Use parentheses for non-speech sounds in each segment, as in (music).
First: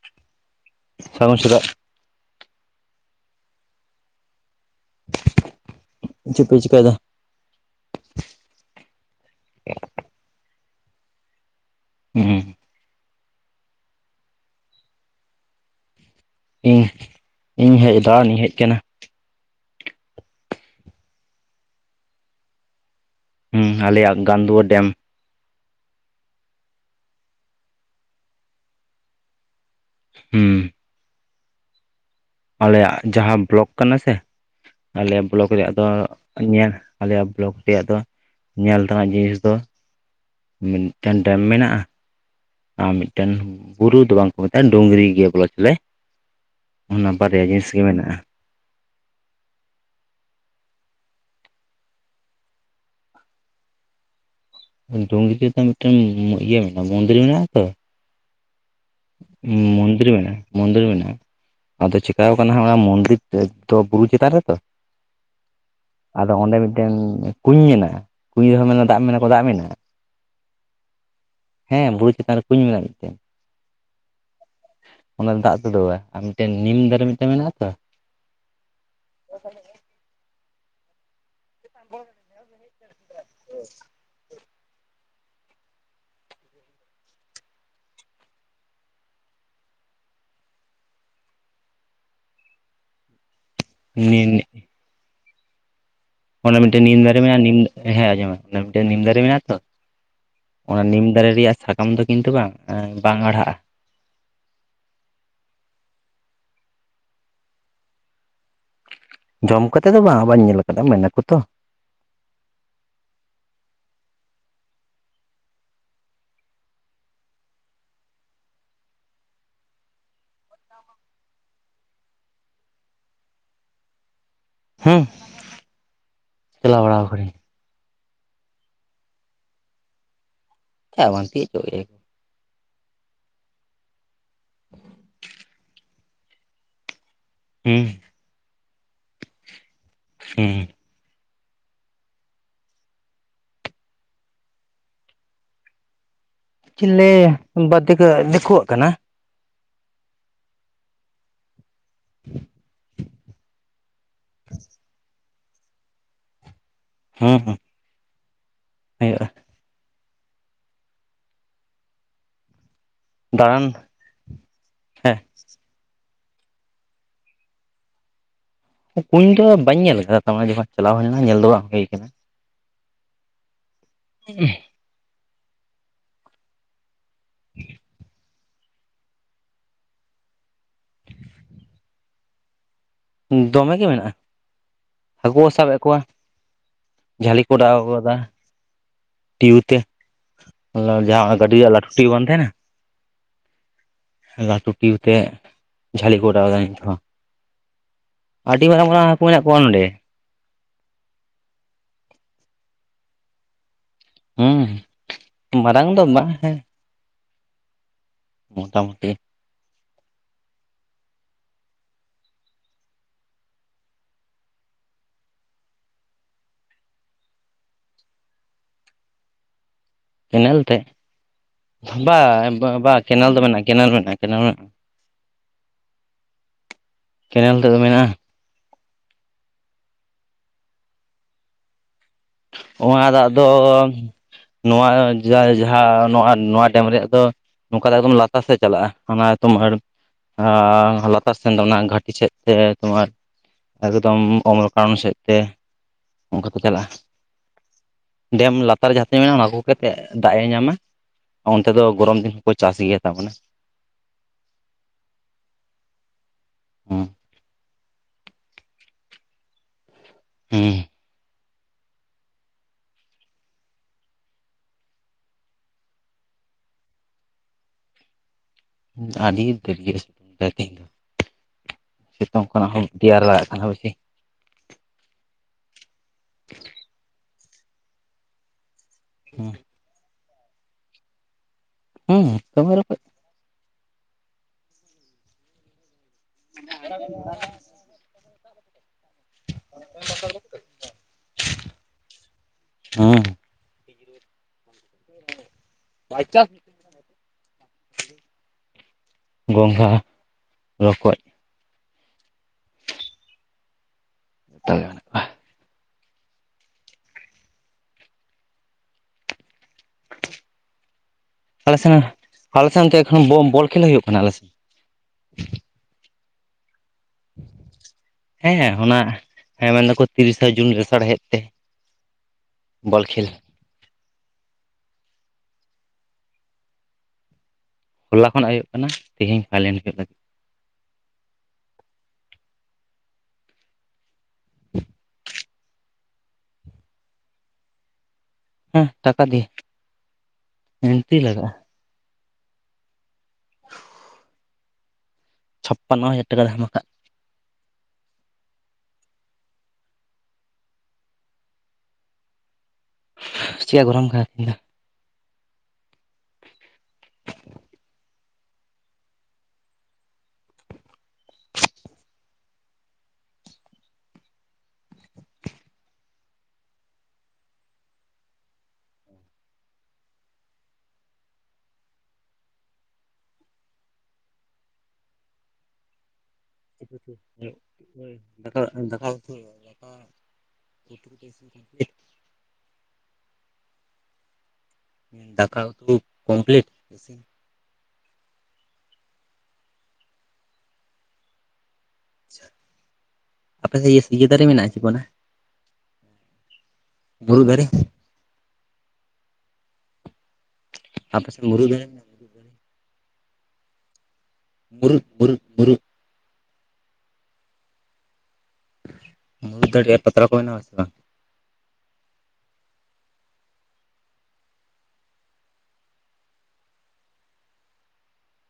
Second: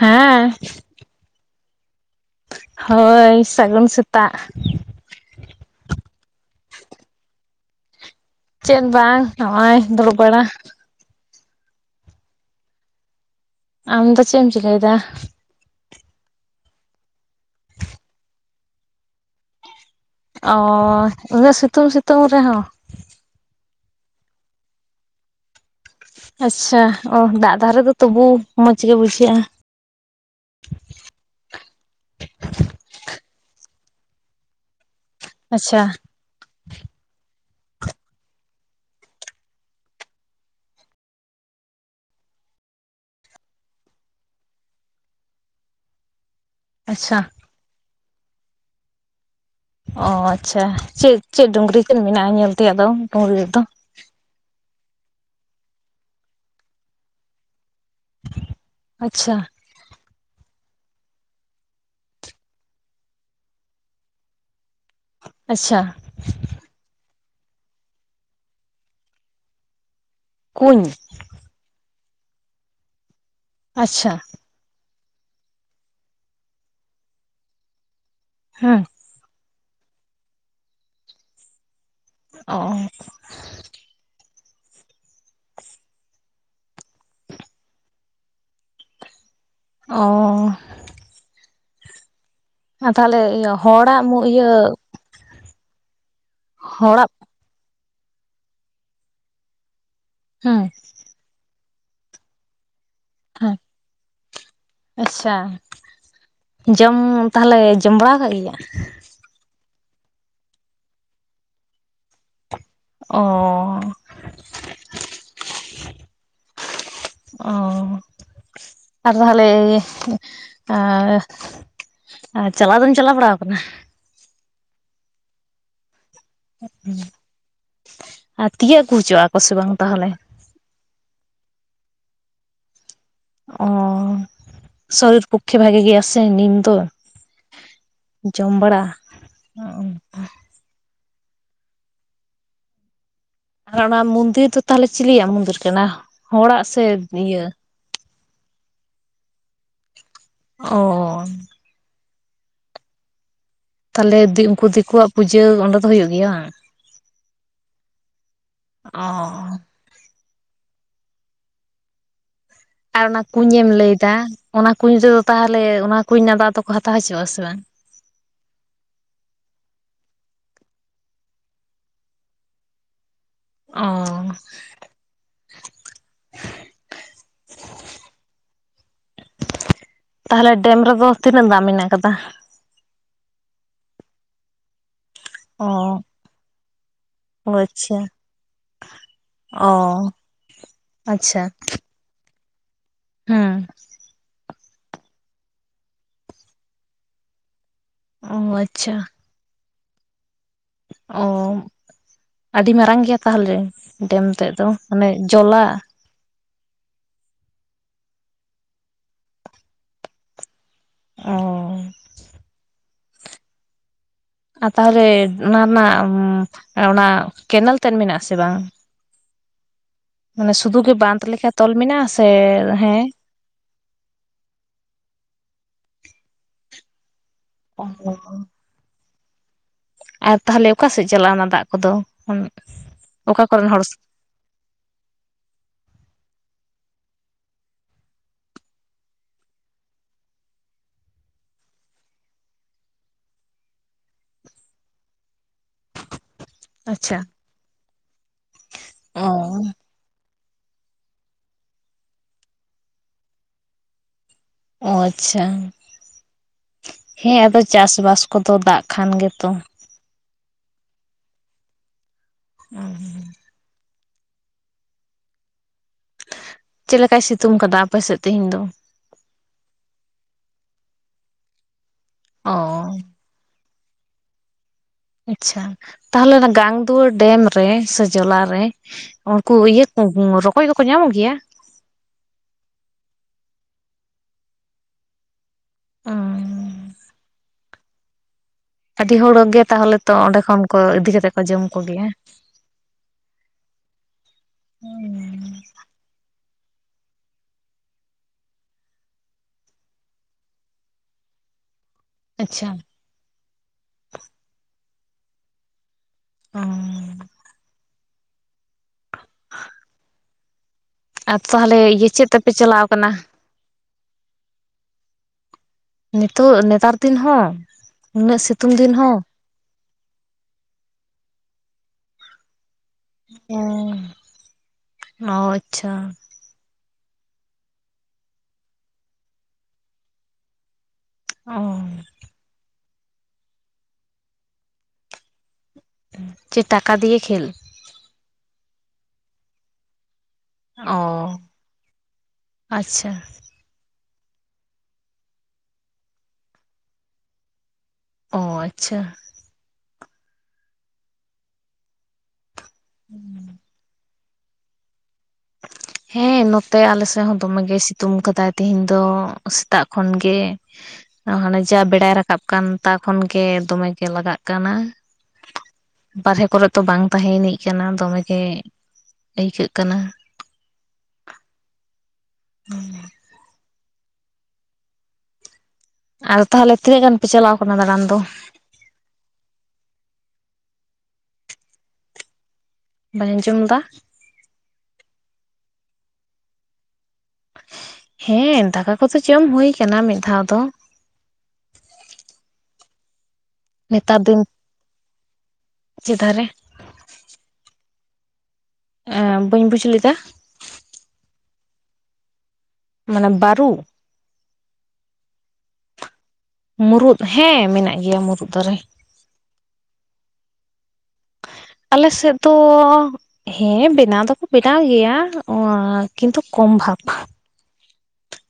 ᱦᱮᱸ᱾ ᱥᱟᱹᱜᱩᱱ ᱥᱮᱛᱟᱜ᱾ ᱦᱳᱭ ᱥᱟᱹᱜᱩᱱ ᱥᱮᱛᱟᱜ᱾ ᱪᱤᱜ ᱯᱮ ᱪᱤᱠᱟᱭ ᱫᱟ? ᱪᱮᱫ ᱵᱟᱝ ᱱᱚᱜᱼᱚᱭ ᱫᱩᱲᱩᱵ ᱵᱟᱲᱟ᱾ ᱦᱩᱸ᱾ ᱟᱢ ᱫᱚ ᱪᱮᱜ ᱮᱢ ᱪᱤᱠᱟᱹᱭ ᱫᱟ? ᱤᱧ ᱤᱧ ᱦᱮᱡ ᱫᱟᱲᱟᱱᱤᱧ ᱦᱮᱡ ᱠᱟᱱᱟ᱾ ᱚᱻ ᱤᱱᱟᱹᱜ ᱥᱤᱛᱩᱝ ᱥᱤᱛᱩᱝ ᱨᱮᱦᱚᱸ᱾ ᱦᱩᱸ ᱟᱞᱮᱭᱟᱜ ᱜᱟᱱᱫᱩᱣᱟᱨ ᱰᱮᱢ᱾ ᱟᱪᱪᱷᱟ ᱚ ᱫᱟᱜ ᱫᱷᱟᱨᱮ ᱨᱮ ᱛᱚᱵᱮ ᱢᱚᱸᱡᱽ ᱜᱮ ᱵᱩᱡᱷᱟᱹᱜᱼᱟ᱾ ᱦᱩᱸ ᱾ ᱟᱞᱮᱭᱟᱜ ᱡᱟᱦᱟᱸ ᱵᱞᱚᱠ ᱠᱟᱱᱟ ᱥᱮ ᱟᱞᱮᱭᱟᱜ ᱵᱞᱚᱠ ᱨᱮᱭᱟᱜ ᱟᱪᱪᱷᱟ ᱫᱚ ᱧᱮᱞ ᱟᱞᱮᱭᱟᱜ ᱵᱞᱚᱠ ᱨᱮᱭᱟᱜ ᱫᱚ ᱧᱮᱞ ᱛᱮᱱᱟᱜ ᱡᱤᱱᱤᱥ ᱫᱚ ᱢᱤᱫᱴᱮᱱ ᱰᱮᱢ ᱢᱮᱱᱟᱜᱼᱟ᱾ ᱟᱨ ᱢᱤᱫᱴᱮᱱ ᱵᱩᱨᱩ ᱫᱚ ᱵᱟᱝ ᱠᱚ ᱢᱮᱛᱟᱜᱼᱟ ᱰᱩᱝᱨᱤ ᱜᱮ ᱵᱚᱞᱟ ᱪᱚᱞᱮ᱾ ᱚᱱᱟ ᱟᱪᱪᱷᱟ ᱵᱟᱨᱭᱟ ᱡᱤᱱᱤᱥ ᱜᱮ ᱢᱮᱱᱟᱜᱼᱟ᱾ ᱚ ᱟᱪᱪᱷᱟ, ᱪᱮᱜ ᱪᱮᱜ ᱰᱩᱝᱨᱤ ᱠᱤᱱ ᱢᱮᱱᱟᱜᱼᱟ ᱧᱮᱞ ᱛᱮᱭᱟᱜ ᱫᱚ ᱰᱩᱝᱨᱤ ᱨᱮ ᱫᱚ? ᱰᱩᱝᱨᱤ ᱨᱮᱫᱚ ᱢᱤᱫᱴᱮᱱ ᱤᱭᱟᱹ ᱢᱮᱱᱟᱜᱼᱟ ᱢᱚᱱᱫᱤᱨ ᱢᱮᱱᱟᱜᱼᱟ ᱛᱚ ᱟᱪᱪᱷᱟ ᱢᱚᱱᱫᱤᱨ ᱢᱮᱱᱟᱜᱼᱟ᱾ ᱢᱚᱱᱫᱤᱨ ᱢᱮᱱᱟᱜᱼᱟ, ᱟᱫᱚ ᱪᱮᱠᱟᱣ ᱠᱟᱱᱟ ᱦᱟᱸᱜ ᱚᱱᱟ ᱢᱚᱱᱫᱤᱨ ᱫᱚ ᱵᱩᱨᱩ ᱪᱮᱛᱟᱱ ᱨᱮᱛᱚ᱾ ᱟᱪᱪᱷᱟ᱾ ᱟᱫᱚ ᱚᱸᱰᱮ ᱢᱤᱫᱴᱮᱱ ᱠᱩᱧ ᱢᱮᱱᱟᱜ-ᱟ ᱠᱩᱸᱧ ᱨᱮᱦᱚᱸ ᱢᱮᱱᱟ ᱫᱟᱜ ᱢᱮ ᱠᱚ ᱫᱟᱜ ᱢᱮᱱᱟᱜ-ᱟ ᱠᱩᱧ ᱦᱮᱸ ᱵᱩᱨᱩ ᱪᱮᱛᱟᱱ ᱨᱮ ᱠᱩᱸᱧ ᱢᱮᱱᱟᱜ-ᱟ ᱢᱤᱫᱴᱮᱱ ᱟᱪᱪᱷᱟ ᱚᱱᱟ ᱫᱟᱜ ᱛᱩ ᱫᱩᱲᱟ ᱟᱨ ᱢᱤᱫᱴᱮᱱ ᱱᱤᱢ ᱫᱟᱨᱮ ᱢᱤᱫᱴᱮᱱ ᱢᱮᱱᱟᱜ-ᱟ ᱛᱚ ᱦᱮᱸ ᱵᱷᱚᱵ ᱦᱚ-ᱚᱻ ᱦᱮᱸ ᱚᱻ ᱟᱨ ᱛᱟᱦᱚᱞᱮ ᱤᱭᱟᱹ ᱦᱚᱲᱟᱜ ᱢᱚ ᱱᱤᱢ ᱤᱭᱟᱹ ᱚᱱᱟ ᱢᱤᱫᱴᱮᱱ ᱱᱤᱢ ᱦᱚᱲᱟᱜ ᱫᱟᱨᱮ ᱢᱮᱱᱟᱜᱼᱟ ᱱᱤᱢ ᱦᱮᱸ ᱟᱸᱡᱚᱢ ᱢᱮ ᱢᱤᱫᱴᱮᱱ ᱱᱤᱢ ᱫᱟᱨᱮ ᱢᱮᱱᱟᱜᱼᱟ ᱛᱚ, ᱦᱮᱸ ᱚᱱᱟ ᱱᱤᱢ ᱫᱟᱨᱮ ᱨᱮᱭᱟᱜ ᱥᱟᱠᱟᱢ ᱫᱚ ᱠᱤᱱᱛᱩ ᱵᱟᱝ ᱵᱟᱝ ᱦᱟᱲᱦᱟᱜ-ᱟ ᱦᱮᱸ ᱟᱪᱪᱷᱟ ᱡᱚᱢ ᱛᱟᱦᱞᱮ ᱡᱚᱢ ᱵᱟᱲᱟ ᱠᱟᱜ ᱜᱮᱭᱟ ᱡᱚᱢ ᱠᱟᱛᱮ ᱫᱚ ᱵᱟᱝ ᱟᱵᱟᱨ ᱧᱮᱞ ᱟᱠᱟᱫᱟ ᱢᱮᱱᱟᱠᱚ ᱛᱚ ᱚᱻ (unintelligible) (unintelligible) ᱚᱻ ᱟᱨ ᱛᱟᱦᱚᱞᱮ ᱚᱻ.... ᱟᱨ ᱪᱟᱞᱟᱣ ᱫᱚᱧ ᱪᱟᱞᱟᱣ ᱵᱟᱲᱟ ᱠᱟᱱᱟ ᱦᱩᱸ (unintelligible) ᱟᱨ ᱛᱤᱭᱩᱜ ᱠᱩ ᱦᱚᱪᱚᱜ-ᱟ ᱠᱚ ᱥᱮ ᱵᱟᱝ ᱛᱟᱦᱚᱞᱮ ᱪᱟ ᱵᱟᱝ ᱛᱤᱭᱟᱜ ᱦᱚᱪᱚ ᱟᱜ ᱜᱮᱭᱟ ᱠᱚ ᱚ ᱥᱚᱨᱤᱨ ᱯᱚᱠᱷᱮ ᱵᱷᱟᱜᱮ ᱜᱮᱭᱟᱥᱮ ᱱᱤᱢ ᱫᱚ ᱦᱮᱸ ᱡᱚᱢ ᱵᱟᱲᱟᱜ (unintelligible) ᱦᱮᱸ ᱟᱨ ᱚᱱᱟ ᱢᱚᱱᱫᱤᱨ ᱫᱚ ᱛᱟᱦᱚᱞᱮ ᱪᱤᱞᱤᱭᱭᱟᱜ ᱢᱚᱱᱫᱤᱨ ᱠᱟᱱᱟ ᱦᱚᱲᱟᱜ ᱥᱮ ᱤᱭᱟᱹ ᱛᱮᱠᱚ ᱫᱮᱠᱷᱩᱣᱟᱜ ᱠᱟᱱᱟ ᱚᱻ (inaudible) ᱛᱟᱦᱚᱞᱮ ᱩᱱᱠᱩ ᱫᱤᱠᱩᱣᱟᱜ ᱯᱩᱡᱟᱹ ᱚᱱᱰᱮ ᱫᱚ ᱦᱩᱭᱩᱜ ᱜᱮᱭᱟ ᱵᱟᱝ? ᱦᱮᱸ ᱦᱮᱸ ᱚ ᱟᱨ ᱚᱱᱟ ᱠᱩᱧ ᱫᱟᱬᱟᱱ ᱮᱢ ᱞᱟᱹᱭᱫᱟ, ᱚᱱᱟ ᱠᱩᱧ ᱦᱮᱸ ᱨᱮᱫᱚ ᱛᱟᱦᱚᱞᱮ ᱚᱱᱟ ᱠᱩᱧ ᱨᱮᱱᱟᱜ ᱫᱟᱜ ᱫᱚᱠᱚ ᱦᱟᱛᱟᱣ ᱦᱚᱪᱚᱣᱟᱜ ᱥᱮ ᱵᱟᱝ? ᱠᱩᱧ ᱫᱚ ᱵᱟᱹᱧ ᱧᱮᱞ ᱟᱠᱟᱫᱟ (unintelligible) ᱪᱟᱞᱟᱣ ᱦᱩᱭ ᱞᱮᱱᱟ ᱧᱮᱞ ᱫᱚ ᱵᱟᱝ ᱦᱩᱭ ᱟᱠᱟᱱᱟ᱾ ᱚ ᱛᱟᱦᱚᱞᱮ ᱰᱮᱢ ᱨᱮᱫᱚ ᱛᱤᱱᱟᱹᱜ ᱫᱟᱜ ᱢᱮᱱᱟᱜ ᱟᱠᱟᱫᱟ ᱫᱚᱢᱮ ᱜᱮ ᱢᱮᱱᱟᱜ-ᱟ ᱦᱟᱹᱠᱩ ᱠᱚ ᱚ ᱥᱟᱵᱮᱫ ᱠᱚᱣᱟ, ᱡᱷᱟᱹᱞᱤ ᱠᱚ ᱮᱰᱟᱣ ᱟᱪᱪᱷᱟ ᱟᱠᱟᱫᱟ ᱴᱤᱭᱩ ᱛᱮ ᱚ ᱡᱟᱦᱟᱸ ᱟᱪᱪᱷᱟ ᱜᱟᱹᱰᱤ ᱨᱮᱭᱟᱜ ᱞᱟᱹᱴᱤ ᱵᱟᱝ ᱛᱟᱦᱮᱱᱟ ᱦᱮᱸ ᱞᱟᱹᱴᱩ ᱴᱩᱴᱤᱛᱮ ᱡᱷᱟᱹᱞᱤ ᱠᱚ ᱚᱰᱟᱣ ᱮᱫᱟ ᱱᱤᱛ ᱦᱚᱸ ᱚ ᱟᱹᱰᱤ ᱢᱟᱨᱟᱝ ᱟᱪᱪᱷᱟ ᱢᱟᱨᱟᱝ ᱦᱟᱹᱠᱩ ᱢᱮᱱᱟᱜ ᱠᱚᱣᱟ ᱱᱚᱰᱮ ᱚ ᱟᱹᱰᱤ ᱢᱟᱨᱟᱝ ᱜᱮᱭᱟ ᱛᱟᱦᱚᱞᱮ ᱰᱮᱢ ᱛᱮᱫ ᱦᱩᱸ ᱫᱚ ᱟᱱᱮ ᱡᱚᱞᱟ ᱢᱟᱨᱟᱝ ᱫᱚ ᱵᱟᱝ ᱦᱮᱸ ᱢᱚᱴᱟᱢᱩᱴᱤ ᱚ ᱟᱨ ᱛᱟᱦᱚᱞᱮ ᱚᱱᱟ ᱨᱮᱱᱟᱜ ᱚᱱᱟ ᱠᱮᱱᱮᱞ ᱛᱮᱫ ᱢᱮᱱᱟᱜ-ᱟ ᱥᱮ ᱵᱟᱝ? ᱢᱟᱱᱮ ᱠᱮᱱᱮᱞ ᱛᱮ ᱥᱩᱫᱷᱩ ᱜᱮ ᱵᱟᱸᱫᱷ ᱞᱮᱠᱟ ᱛᱚᱞ ᱢᱮᱱᱟᱜᱼᱟ ᱵᱟ ᱥᱮ ᱵᱟ ᱦᱮᱸ ᱠᱮᱱᱮᱞ ᱫᱚ ᱢᱮᱱᱟᱜ ᱜᱮ᱾ ᱠᱮᱱᱮᱞ ᱢᱮᱱᱟᱜ-ᱟ ᱠᱮᱱᱮᱞ ᱢᱮᱱᱟᱜ-ᱟ ᱠᱮᱱᱮᱞ ᱛᱚ ᱚ ᱢᱮᱱᱟᱜ-ᱟ ᱟᱨ ᱛᱟᱦᱚᱞᱮ ᱚᱠᱟ ᱥᱮᱫ ᱪᱟᱞᱟᱜᱼᱟ ᱚᱱᱟ ᱫᱟᱜ ᱠᱚᱫᱚ ᱚᱱᱟ ᱫᱟᱜ ᱫᱚ ᱚᱠᱟ ᱠᱚᱨᱮᱱ ᱦᱚᱲ ᱱᱚᱣᱟ ᱡᱟᱦᱟᱸ ᱱᱚᱣᱟ ᱱᱚᱣᱟ ᱰᱮᱢ ᱨᱮᱭᱟᱜ ᱫᱚ ᱱᱚᱝᱠᱟ ᱫᱚ ᱮᱠᱫᱚᱢ ᱞᱟᱛᱟᱨ ᱥᱮᱫ ᱪᱟᱞᱟᱜᱼᱟ ᱚᱱᱟ ᱛᱚᱢᱟᱨ ᱞᱟᱛᱟᱨ ᱥᱮᱱ ᱫᱚ ᱚᱱᱟ ᱜᱷᱟᱴᱤ ᱥᱮᱫ ᱛᱮ ᱛᱳᱢᱟᱨ ᱮᱠᱫᱚᱢ ᱚᱢᱚᱨᱠᱟᱱᱚᱱ ᱥᱮᱫᱛᱮ ᱚᱱᱠᱟᱛᱮ ᱪᱟᱞᱟᱜᱼᱟ᱾ ᱟᱪᱪᱷᱟ ᱰᱮᱢ ᱞᱟᱛᱟᱨ ᱨᱮ ᱡᱟᱦᱟᱸ ᱛᱤᱱᱟᱹᱜ ᱚ ᱢᱮᱱᱟᱜᱼᱟ ᱚᱱᱟ ᱟᱜᱩ ᱠᱟᱛᱮᱫ ᱫᱟᱜ ᱮ ᱧᱟᱢᱟ ᱚᱱᱛᱮ ᱫᱚ ᱜᱚᱨᱚᱢ ᱫᱤᱱ ᱦᱚᱸᱠᱚ ᱪᱟᱥ ᱜᱮᱭᱟ ᱛᱟᱵᱚᱞᱮ ᱚ ᱟᱪᱪᱷᱟ᱾ ᱦᱮᱸ ᱟᱫᱚ ᱪᱟᱥ ᱵᱟᱥ ᱠᱚᱫᱚ ᱫᱟᱜ ᱠᱷᱟᱱ ᱜᱮᱛᱚ ᱦᱮᱸ ᱦᱩᱸ ᱦᱩᱸ ᱪᱮᱫ ᱞᱮᱠᱟᱭ ᱥᱤᱛᱩᱝ ᱟᱠᱟᱫᱟ ᱟᱯᱮ ᱥᱮᱫ ᱛᱮᱦᱮᱧ ᱫᱚ ᱟᱹᱰᱤ ᱫᱟᱹᱨᱭᱟᱹ ᱥᱤᱛᱩᱝ ᱛᱮᱦᱤᱧ ᱫᱚ ᱥᱤᱛᱩᱝ ᱠᱷᱚᱱᱟᱜ ᱚ ᱦᱚᱸ ᱫᱮᱭᱟᱨᱮ ᱞᱟᱜᱟᱜ ᱠᱟᱱᱟ ᱵᱮᱥᱤ᱾ ᱟᱪᱪᱷᱟ ᱛᱟᱦᱚᱞᱮ ᱚᱱᱟ ᱜᱟᱝ ᱫᱩᱣᱟᱹᱨ ᱰᱮᱢ ᱨᱮ ᱥᱮ ᱡᱚᱞᱟᱨᱮ ᱩᱱᱠᱩ ᱦᱮᱸ ᱤᱭᱟᱹ ᱠᱚ ᱨᱚᱠᱚᱡ ᱫᱚᱠᱚ ᱧᱟᱢᱚᱜ ᱜᱮᱭᱟ ᱦᱮᱸ ᱫᱚᱢᱮ ᱨᱚᱠᱚᱡ ᱚ (inaudible) ᱟᱹᱰᱤ ᱦᱚᱲ ᱜᱮ ᱛᱟᱦᱚᱞᱮ ᱛᱚ᱾ᱚᱸᱰᱮ ᱠᱷᱚᱱ ᱠᱚ ᱤᱫᱤ ᱠᱟᱛᱮᱫ ᱠᱚ ᱡᱚᱢ ᱠᱚᱜᱮᱭᱟ᱾ ᱦᱮᱸ (unintelligible) ᱵᱟᱭ ᱪᱟᱱᱥᱚ ᱜᱚᱸᱜᱷᱟ ᱨᱚᱠᱚᱡ ᱟᱪᱪᱷᱟ ᱛᱟᱭᱟ ᱚ (inaudible) ᱟᱨ ᱟᱞᱮ ᱛᱟᱦᱚᱞᱮ ᱥᱮᱱ ᱤᱭᱟᱹ ᱪᱮᱫ ᱛᱮᱯᱮ ᱟᱞᱮ ᱪᱟᱞᱟᱣ ᱥᱮᱱ (unintelligible) ᱠᱟᱱᱟ ᱮᱠᱷᱚᱱ ᱵᱚᱞ ᱠᱷᱮᱞ ᱦᱩᱭᱩᱜ ᱠᱟᱱᱟ ᱟᱞᱮ ᱥᱮᱫ ᱾ ᱱᱤᱛᱚᱜ ᱱᱮᱛᱟᱨ ᱫᱤᱱ ᱦᱚᱸ ᱩᱱᱟᱹᱜ ᱦᱮᱸ ᱥᱤᱛᱩᱝ ᱫᱤᱱ ᱚᱱᱟ ᱦᱚᱸ ᱦᱮᱸ ᱢᱮᱱᱫᱟᱠᱚ ᱛᱤᱨᱤᱥᱟ ᱡᱩᱱ ᱞᱮᱥᱟᱲᱦᱮᱫ ᱛᱮ ᱵᱚᱞ ᱠᱷᱮᱞ᱾ ᱚᱻ ᱚ ᱟᱪᱪᱷᱟ᱾ ᱦᱚᱞᱟ ᱠᱷᱚᱱᱟᱜ ᱦᱩᱭᱩᱜ ᱠᱟᱱᱟ ᱛᱮᱦᱤᱧ ᱯᱷᱟᱭᱞᱮᱱᱰ ᱦᱩᱭᱩᱜ ᱞᱟᱹᱜᱤᱫ᱾ ᱚᱻ ᱪᱮᱫ ᱴᱟᱠᱟ ᱫᱤᱭᱮ ᱠᱷᱮᱞ? ᱦᱮᱸ ᱴᱟᱠᱟ ᱫᱤᱭᱮ᱾ ᱮᱱᱴᱨᱤ ᱚᱸᱻ ᱞᱟᱜᱟᱜᱼᱟ ᱟᱪᱪᱷᱟ ᱪᱷᱟᱯᱯᱟᱱᱱᱚ ᱦᱟᱡᱟᱨ ᱴᱟᱠᱟ ᱫᱷᱟᱢᱟᱠᱟ᱾ ᱚ ᱟᱪᱪᱷᱟ᱾ ᱪᱮᱫ ᱭᱟ ᱜᱚᱨᱚᱢ ᱠᱟᱱᱟ ᱛᱮᱦᱤᱧ ᱫᱚ (inaudible) ᱦᱮᱸ ᱱᱚᱛᱮ ᱟᱞᱮ ᱥᱮᱫ ᱦᱚᱸ ᱫᱚᱢᱮ ᱜᱮ ᱥᱤᱛᱩᱝ ᱠᱟᱫᱟᱭ ᱛᱮᱦᱮᱧ ᱫᱚ ᱥᱮᱛᱟᱜ ᱠᱷᱚᱱ ᱜᱮ ᱦᱟᱱᱮ ᱡᱟ ᱵᱮᱲᱟᱭ ᱨᱟᱠᱟᱵ ᱠᱟᱱ ᱛᱟ ᱠᱷᱚᱱ ᱜᱮ ᱫᱚᱢᱮ ᱜᱮ ᱞᱟᱜᱟᱜ ᱠᱟᱱᱟ ᱵᱟᱨᱦᱮ ᱠᱚᱨᱮ ᱫᱚ ᱵᱟᱝ ᱛᱟᱦᱮᱭᱟᱱᱤᱡ ᱠᱟᱱᱟ ᱫᱚᱢᱮᱜ ᱜᱮ ᱟᱹᱭᱠᱟᱹᱜ ᱠᱟᱱᱟ᱾ ᱦᱩᱸ (unintelligible) ᱟᱨ ᱛᱟᱦᱚᱞᱮ ᱛᱤᱱᱟᱹᱜ ᱜᱟᱱ ᱯᱮ ᱪᱟᱞᱟᱣ ᱠᱟᱱᱟ ᱫᱟᱲᱟᱱ ᱫᱚ? ᱫᱟᱠᱟ ᱩᱛᱩ ᱵᱟᱹᱧ ᱟᱸᱡᱚᱢ ᱫᱟ ᱫᱟᱠᱟ ᱩᱛᱩ ᱠᱚᱢᱯᱤᱞᱤᱴ? ᱦᱮᱸ ᱫᱟᱠᱟ ᱠᱚᱫᱚ ᱡᱚᱢ ᱦᱩᱭ ᱠᱟᱱᱟ ᱢᱤᱫ ᱫᱷᱟᱣ ᱫᱚ ᱟᱯᱮ ᱥᱮᱫ ᱱᱮᱛᱟᱨ ᱤᱭᱟᱹ ᱫᱤᱱ ᱫᱟᱨᱮ ᱢᱮᱱᱟᱜᱼᱟ ᱪᱮᱛᱟᱱ ᱨᱮ (unintelligible) ᱢᱩᱨᱩᱜ ᱫᱟᱨᱮ ᱮᱸ ᱵᱟᱹᱧ ᱵᱩᱡᱷ ᱞᱮᱫᱟ ᱟᱯᱮᱥᱮᱫ ᱢᱩᱨᱩ ᱫᱟᱨᱮ (unintelligible) (inaudible) ᱢᱟᱱᱮ ᱵᱟᱨᱩ ᱢᱩᱨᱩᱫ ᱢᱩᱨᱩᱫ ᱢᱩᱨᱩᱫ ᱢᱩᱨᱩᱫ ᱦᱮᱸ ᱢᱮᱱᱟᱜ ᱜᱮᱭᱟ ᱢᱩᱨᱩᱫ ᱫᱟᱨᱮ᱾ (unintelligible) ᱟᱨ ᱯᱟᱛᱲᱟ ᱠᱚ ᱵᱮᱱᱟᱣ ᱟᱥᱮ ᱵᱟᱝ? ᱟᱞᱮ ᱥᱮᱫ ᱫᱚ ᱦᱮᱸ ᱵᱮᱱᱟᱣ ᱫᱚᱠᱚ ᱵᱮᱱᱟᱣ ᱜᱮᱭᱟ (unintelligible) ᱠᱤᱱᱛᱩ ᱠᱚᱢ ᱵᱷᱟᱵᱷ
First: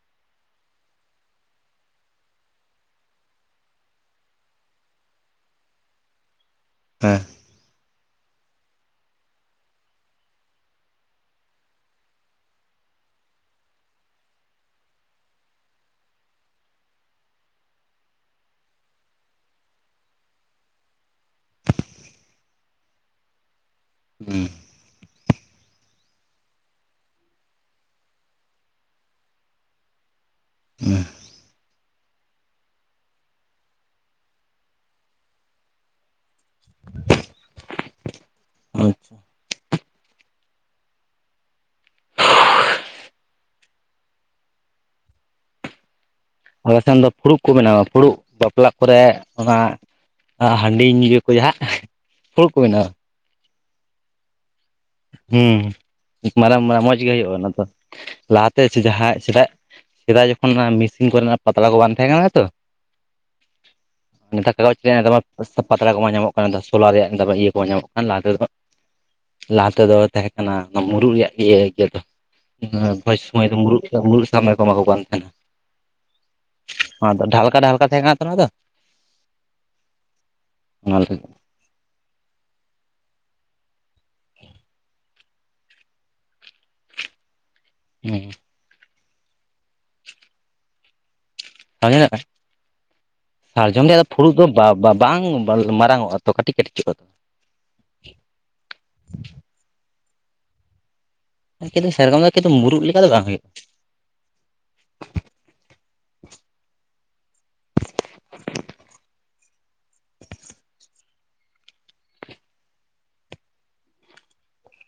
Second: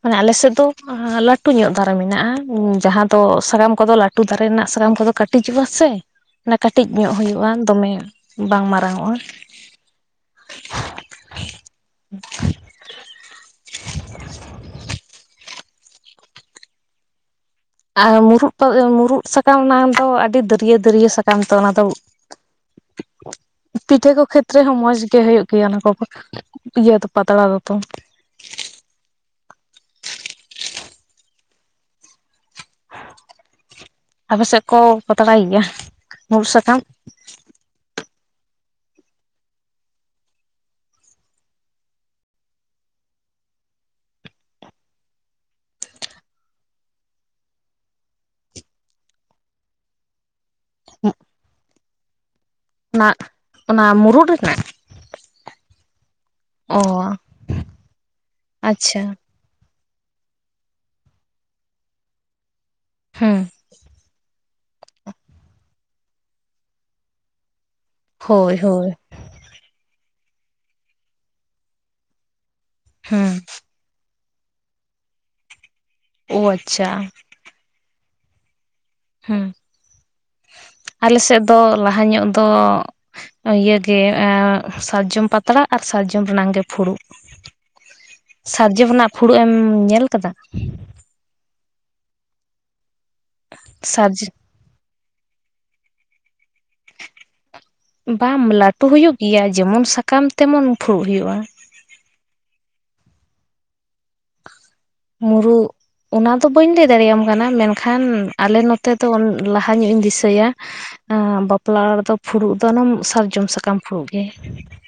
ᱢᱟᱱᱮ ᱟᱞᱮᱥᱮᱫ ᱫᱚ ᱞᱟᱴᱩ ᱧᱚᱜ ᱫᱟᱨᱮ ᱢᱮᱱᱟᱜᱼᱟ ᱡᱟᱦᱟᱸ ᱫᱚ ᱥᱟᱠᱟᱢ ᱠᱚᱫᱚ ᱞᱟ ᱴᱩ ᱫᱟᱨᱮ ᱨᱮᱱᱟᱜ ᱥᱟᱠᱟᱢ ᱠᱚᱫᱚ ᱠᱟᱹᱴᱤᱡᱚᱜᱼᱟ ᱥᱮ ᱚᱱᱟ ᱠᱟᱹᱴᱤᱡ ᱧᱚᱜ ᱦᱩᱭᱩᱜᱼᱟ ᱫᱚᱢᱮ ᱵᱟᱝ ᱢᱟᱨᱟᱝᱚᱜᱼᱟ (inaudible) ᱟᱨ ᱢᱩᱨᱩᱫ ᱢᱩᱨᱩᱫ ᱥᱟᱠᱟᱢ ᱚᱱᱟ ᱫᱚ ᱟᱹᱰᱤ ᱫᱟᱹᱨᱤᱭᱟᱹ ᱫᱟᱹᱨᱤᱭᱟᱹ ᱥᱟᱠᱟᱢ ᱛᱚ ᱚᱱᱟᱫᱚ (inaudible) ᱯᱤᱴᱷᱟᱹ ᱠᱚ ᱦᱮᱸ ᱠᱷᱮᱛᱨᱮ ᱦᱚᱸ ᱢᱚᱸᱡᱽ ᱜᱮ ᱦᱩᱭᱩᱜ ᱜᱮᱭᱟ ᱚᱱᱟ ᱠᱚ ᱤᱭᱟᱹ ᱫᱚ ᱯᱟᱛᱲᱟ ᱫᱚ ᱛᱚ ᱦᱩᱸ (inaudible) ᱟᱯᱮ ᱥᱮᱫ ᱠᱚ ᱯᱟᱛᱟᱲᱟᱭ ᱜᱮᱭᱟ ᱢᱩᱨᱩᱜ ᱥᱟᱠᱟᱢ ᱟᱪᱪᱷᱟ ᱟᱞᱮ ᱥᱮᱱ ᱫᱚ ᱯᱷᱩᱲᱩᱜ ᱠᱚ ᱵᱮᱱᱟᱣᱟ ᱯᱷᱩᱲᱩᱜ ᱵᱟᱯᱞᱟ ᱠᱚᱨᱮ ᱚᱱᱟ ᱟ ᱦᱟᱺᱰᱤ ᱧᱩ ᱡᱚᱠᱷᱚᱡ ᱦᱟᱜ ᱯᱷᱩᱲᱩᱜ ᱠᱚ ᱵᱮᱱᱟᱣᱟ ᱚᱱᱟ ᱚᱱᱟ ᱢᱩᱨᱩᱫ ᱨᱮᱱᱟᱜ ᱦᱮᱸ ᱢᱟᱨᱟᱝ ᱚ ᱢᱟᱨᱟᱝ ᱢᱚᱸᱡᱽ ᱜᱮ ᱦᱩᱭᱩᱜᱼᱟ ᱚᱱᱟ ᱫᱚ᱾ ᱞᱟᱦᱟᱛᱮ ᱥᱮ ᱟᱪᱪᱷᱟ ᱡᱟᱦᱟᱸ ᱥᱮᱫᱟᱭ ᱥᱮᱫᱟᱭ ᱡᱚᱠᱷᱚᱱ ᱚᱱᱟ ᱢᱮᱥᱤᱱ ᱠᱚᱨᱮᱱᱟᱜ ᱯᱟᱛᱲᱟ ᱠᱚ ᱵᱟᱝ ᱛᱟᱦᱮᱸ ᱠᱟᱱᱟ ᱛᱚ ᱦᱩᱸ ᱱᱮᱛᱟᱨ ᱠᱟᱜᱚᱡᱽ ᱨᱮᱭᱟᱜ ᱫᱚᱢᱮ ᱯᱟᱛᱟᱲᱟ ᱠᱚᱢᱟ ᱧᱟᱢᱚᱜ ᱠᱟᱱ ᱫᱚ (unintelligible) ᱨᱮᱭᱟᱜ ᱤᱭᱟᱹ ᱠᱚᱢᱟ ᱧᱟᱢᱚᱜ ᱠᱟᱱᱟ ᱞᱟᱦᱟ ᱛᱮᱫᱚ ᱦᱳᱭ ᱦᱳᱭ ᱞᱟᱦᱟ ᱛᱮᱫᱚ ᱛᱟᱦᱮᱸ ᱠᱟᱱᱟ ᱚᱱᱟ ᱢᱩᱨᱩᱜ ᱨᱮᱭᱟᱜ ᱤᱭᱟᱹ ᱤᱭᱟᱹ ᱫᱚ ᱵᱷᱚᱡᱽ ᱦᱮᱸ ᱥᱩᱢᱚᱭ ᱫᱚ ᱢᱩᱨᱩᱜ ᱢᱩᱨᱩᱠ ᱥᱟᱠᱟᱢ ᱨᱮᱠᱚ ᱮᱢᱟ ᱠᱚ ᱠᱟᱱ ᱛᱟᱦᱮᱱᱟ᱾ ᱚ ᱟᱪᱪᱷᱟ ᱟᱫᱚ ᱰᱷᱟᱞᱠᱟ ᱰᱷᱟᱞᱠᱟ ᱛᱟᱦᱮᱸ ᱠᱟᱱᱟ ᱛᱚ ᱱᱚᱣᱟ ᱫᱚ ᱦᱮᱸ ᱚᱱᱟ ᱟᱞᱮ ᱞᱟᱹᱜᱤᱫ ᱥᱮᱜ ᱫᱚ ᱞᱟᱦᱟ ᱧᱚᱜ ᱫᱚ ᱤᱭᱟᱹᱜᱮ ᱥᱟᱨᱡᱚᱢ ᱯᱟᱛᱲᱟ ᱟᱨ ᱥᱟᱨᱡᱚᱢ ᱨᱮᱱᱟᱝ ᱜᱮ ᱯᱷᱩᱲᱩᱜ᱾ ᱦᱮᱸ᱾ ᱥᱟᱨᱡᱚᱢ ᱨᱮᱱᱟᱜ ᱯᱷᱩᱲᱩᱜ ᱮᱢ ᱧᱮᱞ ᱠᱟᱫᱟ? (unintelligible) ᱥᱟᱨᱡᱚᱢ ᱨᱮᱭᱟᱜ ᱥᱟᱨᱡᱚᱢ ᱨᱮᱭᱟᱜ ᱯᱷᱩᱲᱩᱜ ᱫᱚ ᱵᱟ ᱵᱟᱝ ᱢᱟᱨᱟᱝ ᱚᱜᱼᱟ ᱛᱚ ᱠᱟᱹᱴᱤᱡ ᱠᱟᱹᱴᱤᱡ ᱪᱚᱜᱼᱟ ᱛᱚ, ᱵᱟᱢ ᱞᱟᱹᱴᱩ ᱦᱩᱭᱩᱜ ᱜᱮᱭᱟ, ᱡᱮᱢᱚᱱ ᱥᱟᱠᱟᱢ ᱛᱮᱢᱚᱱ ᱯᱷᱩᱲᱩᱜ ᱦᱩᱭᱩᱜᱼᱟ᱾ ᱠᱤᱱᱛᱩ ᱥᱮᱨᱚᱠᱚᱢ ᱫᱚ ᱠᱤᱱᱛᱩ ᱢᱩᱨᱩᱜ ᱞᱮᱠᱟ ᱫᱚ ᱵᱟᱝ ᱦᱩᱭᱩᱜᱼᱟ᱾ ᱢᱩᱨᱩᱜ, ᱚᱱᱟ ᱫᱚ ᱵᱟᱹᱧ ᱞᱟᱹᱭ ᱫᱟᱲᱮᱭᱟᱢ ᱠᱟᱱᱟ᱾ ᱢᱮᱱᱠᱷᱟᱱ ᱟᱞᱮ ᱱᱚᱛᱮ ᱫᱚ ᱞᱟᱦᱟ ᱧᱚᱜ ᱤᱧ ᱫᱤᱥᱟᱹᱭᱟ᱾ ᱮ ᱵᱟᱯᱞᱟ ᱚᱲᱟᱜ ᱨᱮᱫᱚ ᱯᱷᱩᱲᱩᱜ ᱫᱚ ᱚᱱᱟ ᱥᱟᱨᱡᱚᱢ ᱥᱟᱠᱟᱢ ᱯᱷᱩᱲᱩᱜ ᱜᱮ᱾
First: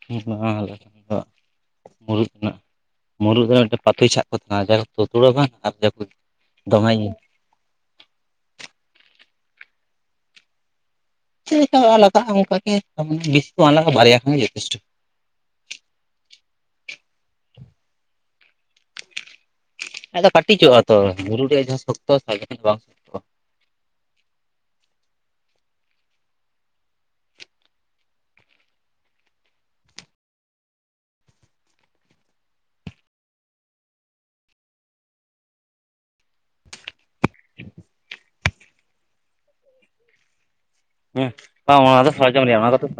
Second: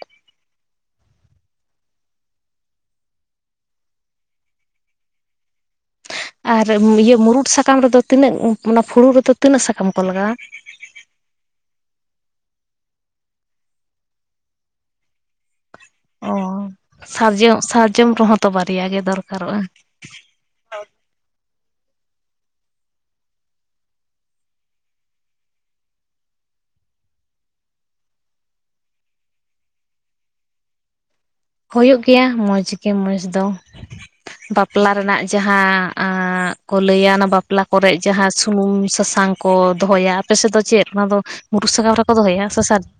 (unintelligible) ᱢᱩᱨᱩᱫ ᱨᱮᱱᱟᱜ ᱢᱩᱨᱩᱫ ᱨᱮ ᱢᱤᱫᱴᱮᱱ ᱯᱟᱛᱳᱭ ᱪᱷᱟᱜ ᱠᱚ ᱛᱟᱦᱮᱱᱟ ᱡᱟ ᱠᱚ ᱛᱩᱛᱩᱲᱟ ᱵᱟᱝ᱾ ᱟᱨ ᱫᱚᱢᱮ ᱤᱭᱟᱹ ᱢᱩᱨᱩᱫᱽ ᱥᱟᱠᱟᱢ ᱨᱮᱫᱚ ᱛᱤᱱᱟᱹᱜ, ᱚᱱᱟ ᱯᱷᱩᱲᱩ ᱨᱮᱫᱚ ᱛᱤᱱᱟᱹᱜ ᱥᱟᱠᱟᱢ ᱠᱚ ᱞᱟᱜᱟᱣᱼᱟ? ᱪᱮᱜ ᱞᱮᱠᱟ ᱞᱟᱜᱟᱜᱼᱟ, ᱚᱱᱠᱟᱜᱮ ᱵᱮᱥᱤ ᱫᱚ ᱵᱟᱝ ᱞᱟᱜᱟᱜᱼᱟ, ᱵᱟᱨᱭᱟ ᱠᱷᱟᱱ ᱜᱮ ᱡᱚᱛᱷᱮᱥᱴᱚ᱾ ᱚᱸ, ᱥᱟᱨᱡᱚᱢ ᱥᱟᱨᱡᱚᱢ ᱨᱮᱦᱚᱸ ᱛᱚ ᱵᱟᱨᱭᱟ ᱜᱮ ᱫᱚᱨᱠᱟᱨᱚᱜᱼᱟ᱾ ᱟᱫᱚ ᱠᱟᱹᱴᱤᱡᱚᱜᱼᱟ ᱛᱚ ᱢᱩᱨᱩᱫᱽ ᱨᱮᱭᱟᱜ ᱡᱟᱦᱟ ᱥᱚᱠᱛᱚ ᱥᱟᱜᱮᱱ ᱵᱟᱝ ᱥᱚᱠᱛᱚᱜᱼᱟ ᱦᱩᱭᱩᱜ ᱜᱮᱭᱟ ᱢᱚᱸᱡᱽ ᱜᱮ ᱢᱚᱸᱡᱽ ᱫᱚ᱾ ᱵᱟᱯᱞᱟ ᱨᱮᱱᱟᱜ ᱡᱟᱦᱟᱸ ᱠᱩ ᱞᱟᱹᱭᱟ, ᱚᱱᱟ ᱵᱟᱯᱞᱟ ᱠᱚᱨᱮᱜ ᱡᱟᱦᱟᱸ ᱥᱩᱱᱩᱢ ᱥᱟᱥᱟᱝ ᱠᱚ ᱫᱚᱦᱚᱭᱟ ᱟᱯᱮ ᱥᱮᱫ ᱫᱚ ᱪᱮᱫ ᱚᱱᱟ ᱫᱚ ᱦᱮᱸ ᱢᱩᱨᱩᱜ ᱵᱟᱝ ᱥᱟᱠᱟᱢ ᱚᱱᱟ ᱫᱚ ᱨᱮᱠᱚ ᱫᱚᱦᱚᱭᱟ ᱨᱮᱭᱟᱜ ᱥᱮ ᱚᱱᱟ ᱠᱚᱫᱚ ᱥᱟᱨᱡᱚᱢ?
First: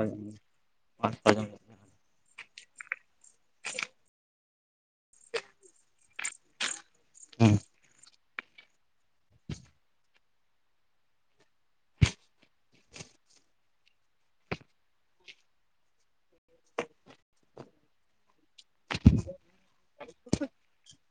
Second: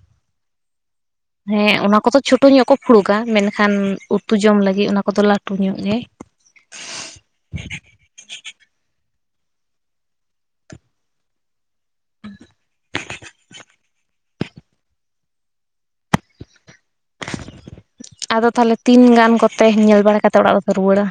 ᱨᱮᱭᱟᱜ ᱦᱮᱸ ᱚᱱᱟ ᱠᱚᱫᱚ ᱪᱷᱳᱴᱳ ᱧᱚᱜ ᱠᱚ ᱯᱷᱩᱲᱩᱠᱟ, ᱢᱮᱱᱠᱷᱟᱱ ᱩᱛᱩ ᱡᱚᱢ ᱞᱟᱹᱜᱤᱫ ᱚᱱᱟ ᱠᱚᱫᱚ ᱞᱟᱹᱴᱩ ᱧᱚᱜ ᱜᱮ᱾ ᱦᱮᱸ᱾ ᱦᱩᱸ᱾ ᱟᱫᱚ ᱛᱟᱦᱚᱞᱮ ᱛᱤᱱᱜᱟᱱ ᱠᱚᱛᱮ ᱧᱮᱞ ᱵᱟᱲᱟ ᱠᱟᱛᱮᱜ ᱚᱲᱟᱜ ᱫᱚᱯᱮ ᱨᱩᱣᱟᱹᱲᱟ?